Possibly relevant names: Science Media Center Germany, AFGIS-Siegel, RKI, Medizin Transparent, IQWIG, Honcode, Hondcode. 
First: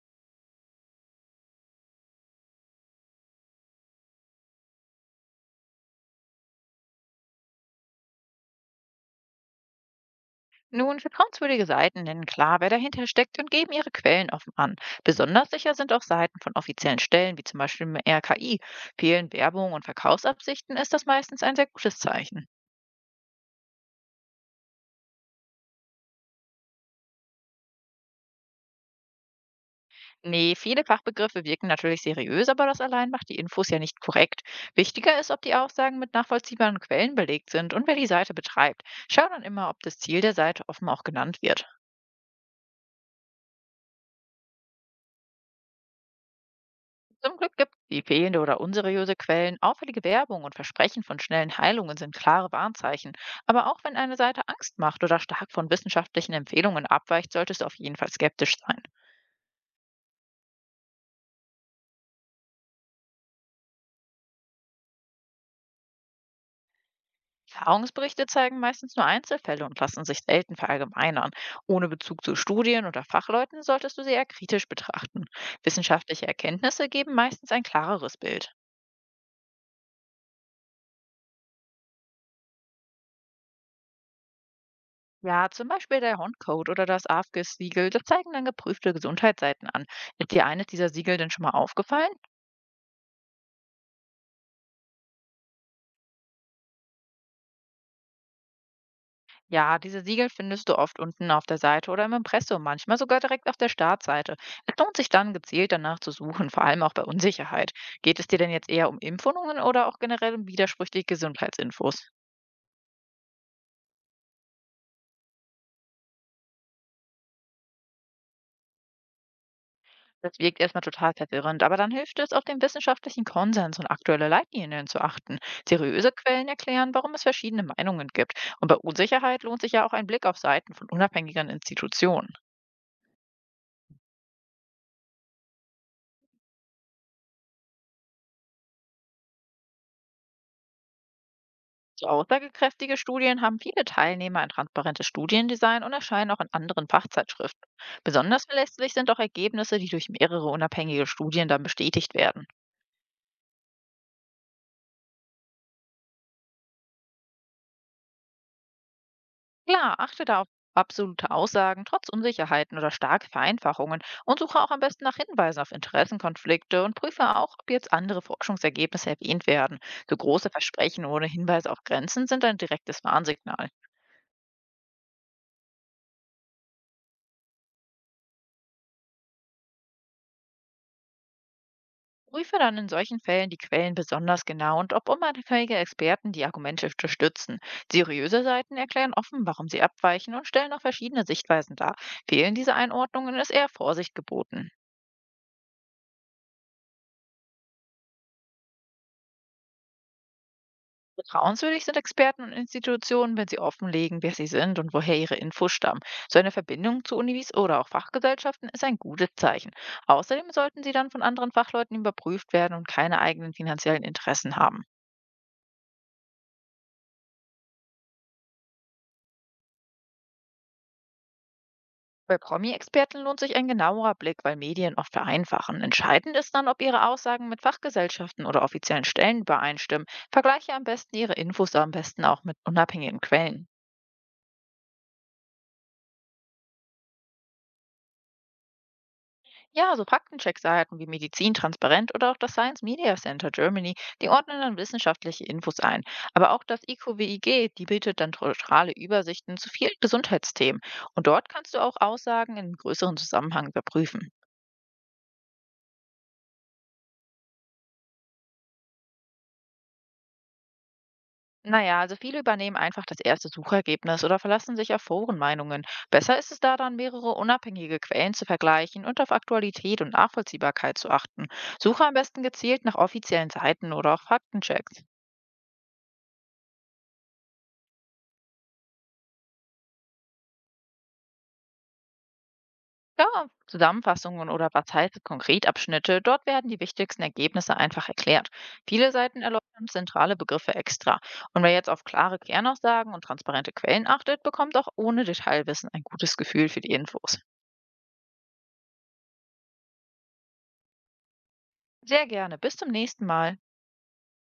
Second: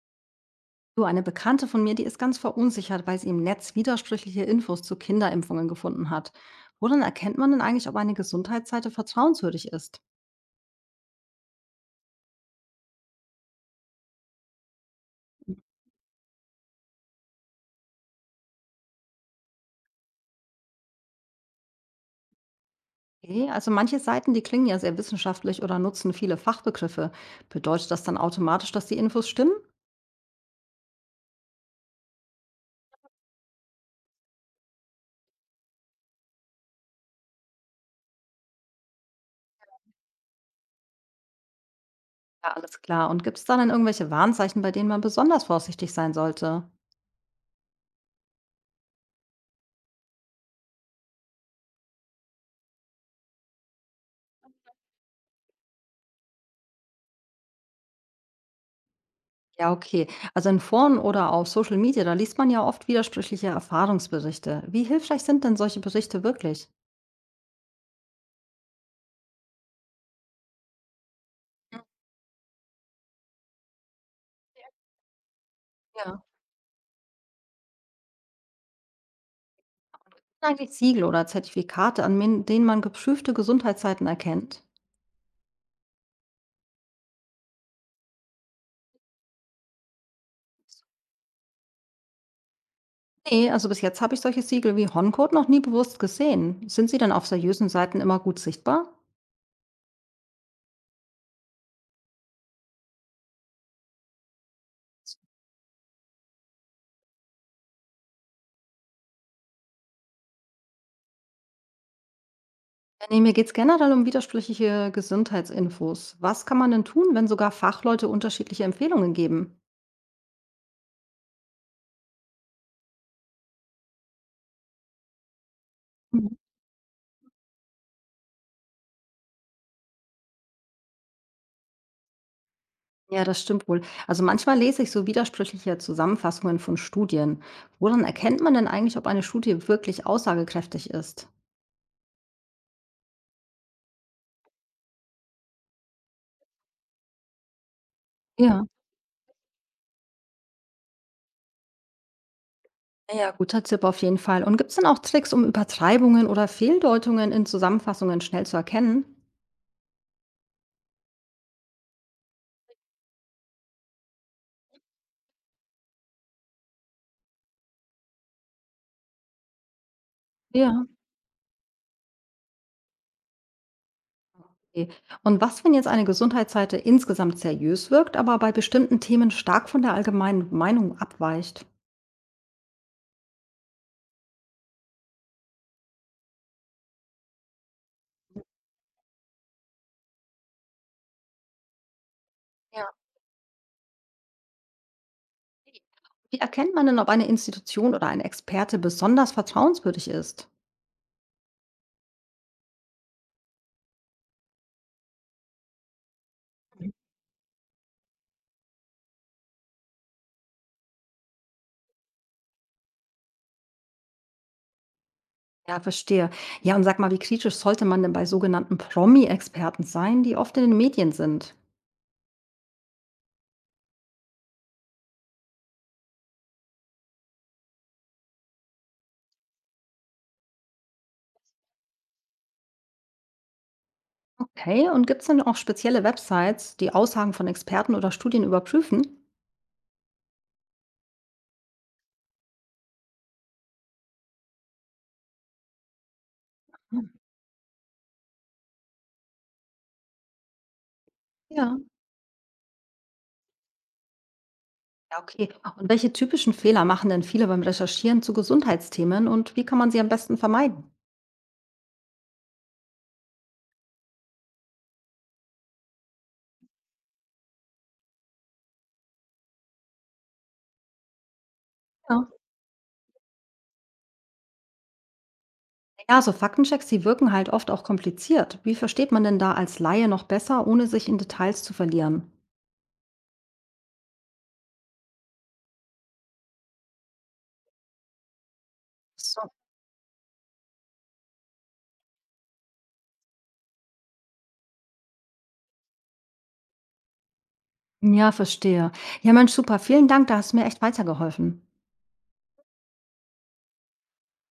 Du, eine Bekannte von mir, die ist ganz verunsichert, weil sie im Netz widersprüchliche Infos zu Kinderimpfungen gefunden hat. Woran erkennt man denn eigentlich, ob eine Gesundheitsseite vertrauenswürdig ist? Nun, vertrauenswürdige Seiten nennen klar, wer dahinter steckt und geben ihre Quellen offen an. Besonders sicher sind auch Seiten von offiziellen Stellen, wie zum Beispiel im RKI. Fehlen Werbung und Verkaufsabsichten, ist das meistens ein sehr gutes Zeichen. Okay, also manche Seiten, die klingen ja sehr wissenschaftlich oder nutzen viele Fachbegriffe. Bedeutet das dann automatisch, dass die Infos stimmen? Nee, viele Fachbegriffe wirken natürlich seriös, aber das allein macht die Infos ja nicht korrekt. Wichtiger ist, ob die Aussagen mit nachvollziehbaren Quellen belegt sind und wer die Seite betreibt. Schau dann immer, ob das Ziel der Seite offen auch genannt wird. Ja, alles klar. Und gibt es da dann irgendwelche Warnzeichen, bei denen man besonders vorsichtig sein sollte? Zum Glück gibt die fehlende oder unseriöse Quellen, auffällige Werbung und Versprechen von schnellen Heilungen sind klare Warnzeichen. Aber auch wenn eine Seite Angst macht oder stark von wissenschaftlichen Empfehlungen abweicht, solltest du auf jeden Fall skeptisch sein. Ja, okay. Also in Foren oder auf Social Media, da liest man ja oft widersprüchliche Erfahrungsberichte. Wie hilfreich sind denn solche Berichte wirklich? Erfahrungsberichte zeigen meistens nur Einzelfälle und lassen sich selten verallgemeinern. Ohne Bezug zu Studien oder Fachleuten solltest du sie eher kritisch betrachten. Ja. Wissenschaftliche Erkenntnisse geben meistens ein klareres Bild. Das Sind eigentlich Siegel oder Zertifikate, an denen man geprüfte Gesundheitszeiten erkennt? Ja, zum Beispiel der Hondcode oder das AFGIS-Siegel, das zeigen dann geprüfte Gesundheitsseiten an. Ist dir eines dieser Siegel denn schon mal aufgefallen? Nee, also bis jetzt habe ich solche Siegel wie Honcode noch nie bewusst gesehen. Sind sie dann auf seriösen Seiten immer gut sichtbar? Ja, diese Siegel findest du oft unten auf der Seite oder im Impressum, manchmal sogar direkt auf der Startseite. Es lohnt sich dann gezielt danach zu suchen, vor allem auch bei Unsicherheit. Geht es dir denn jetzt eher um Impfungen oder auch generell um widersprüchliche Gesundheitsinfos? Ja, nee, mir geht es generell um widersprüchliche Gesundheitsinfos. Was kann man denn tun, wenn sogar Fachleute unterschiedliche Empfehlungen geben? Das wirkt erstmal total verwirrend, aber dann hilft es, auf den wissenschaftlichen Konsens und aktuelle Leitlinien zu achten. Seriöse Mhm. Quellen erklären, warum es verschiedene Meinungen gibt. Und bei Unsicherheit lohnt sich ja auch ein Blick auf Seiten von unabhängigen Institutionen. Ja, das stimmt wohl. Also manchmal lese ich so widersprüchliche Zusammenfassungen von Studien. Woran erkennt man denn eigentlich, ob eine Studie wirklich aussagekräftig ist? So aussagekräftige Studien haben viele Teilnehmer ein transparentes Studiendesign und erscheinen auch in anderen Fachzeitschriften. Besonders Ja. verlässlich sind auch Ergebnisse, die durch mehrere unabhängige Studien dann bestätigt werden. Ja, guter Tipp auf jeden Fall. Und gibt es denn auch Tricks, um Übertreibungen oder Fehldeutungen in Zusammenfassungen schnell zu erkennen? Klar, achte da auf absolute Aussagen trotz Unsicherheiten oder starke Vereinfachungen und suche auch am besten nach Hinweisen auf Interessenkonflikte und prüfe auch, ob jetzt andere Forschungsergebnisse erwähnt werden. So große Ja. Versprechen ohne Hinweise auf Grenzen sind ein direktes Warnsignal. Okay. Und was, wenn jetzt eine Gesundheitsseite insgesamt seriös wirkt, aber bei bestimmten Themen stark von der allgemeinen Meinung abweicht? Prüfe dann in solchen Fällen die Quellen besonders genau und ob unabhängige Experten die Argumente unterstützen. Seriöse Seiten erklären offen, warum sie abweichen und stellen auch verschiedene Sichtweisen dar. Fehlen diese Ja. Einordnungen, ist eher Vorsicht geboten. Wie erkennt man denn, ob eine Institution oder ein Experte besonders vertrauenswürdig ist? Vertrauenswürdig sind Experten und Institutionen, wenn sie offenlegen, wer sie sind und woher ihre Infos stammen. So eine Mhm. Verbindung zu Unis oder auch Fachgesellschaften ist ein gutes Zeichen. Außerdem sollten sie dann von anderen Fachleuten überprüft werden und keine eigenen finanziellen Interessen haben. Ja, verstehe. Ja, und sag mal, wie kritisch sollte man denn bei sogenannten Promi-Experten sein, die oft in den Medien sind? Bei Promi-Experten lohnt sich ein genauerer Blick, weil Medien oft vereinfachen. Entscheidend ist dann, ob ihre Aussagen mit Fachgesellschaften oder offiziellen Stellen übereinstimmen. Vergleiche am besten ihre Infos am besten auch mit unabhängigen Quellen. Okay, und gibt es denn auch spezielle Websites, die Aussagen von Experten oder Studien überprüfen? Ja, so Faktencheck-Seiten wie Medizin Transparent oder auch das Science Media Center Germany, die ordnen dann wissenschaftliche Infos ein. Aber auch das Hm. IQWIG, die bietet dann neutrale Übersichten zu vielen Gesundheitsthemen. Und dort kannst Ja. du auch Aussagen in größeren Zusammenhang überprüfen. Ja, okay. Und welche typischen Fehler machen denn viele beim Recherchieren zu Gesundheitsthemen und wie kann man sie am besten vermeiden? Naja, also viele übernehmen einfach das erste Suchergebnis oder verlassen sich auf Forenmeinungen. Besser ist es da dann, mehrere unabhängige Quellen zu vergleichen und auf Aktualität und Nachvollziehbarkeit zu achten. Suche am Ja. besten gezielt nach offiziellen Seiten oder auch Faktenchecks. Ja, so Faktenchecks, die wirken halt oft auch kompliziert. Wie versteht man denn da als Laie noch besser, ohne sich in Details zu verlieren? Ja, Zusammenfassungen oder was heißt es konkret Abschnitte, dort werden die wichtigsten Ergebnisse einfach erklärt. Viele Seiten So. erläutern zentrale Begriffe extra. Und wer jetzt auf klare Kernaussagen und transparente Quellen achtet, bekommt auch ohne Detailwissen ein gutes Gefühl für die Infos. Ja, verstehe. Ja, Mensch, super. Vielen Dank, da hast du mir echt weitergeholfen. Sehr gerne, bis zum nächsten Mal.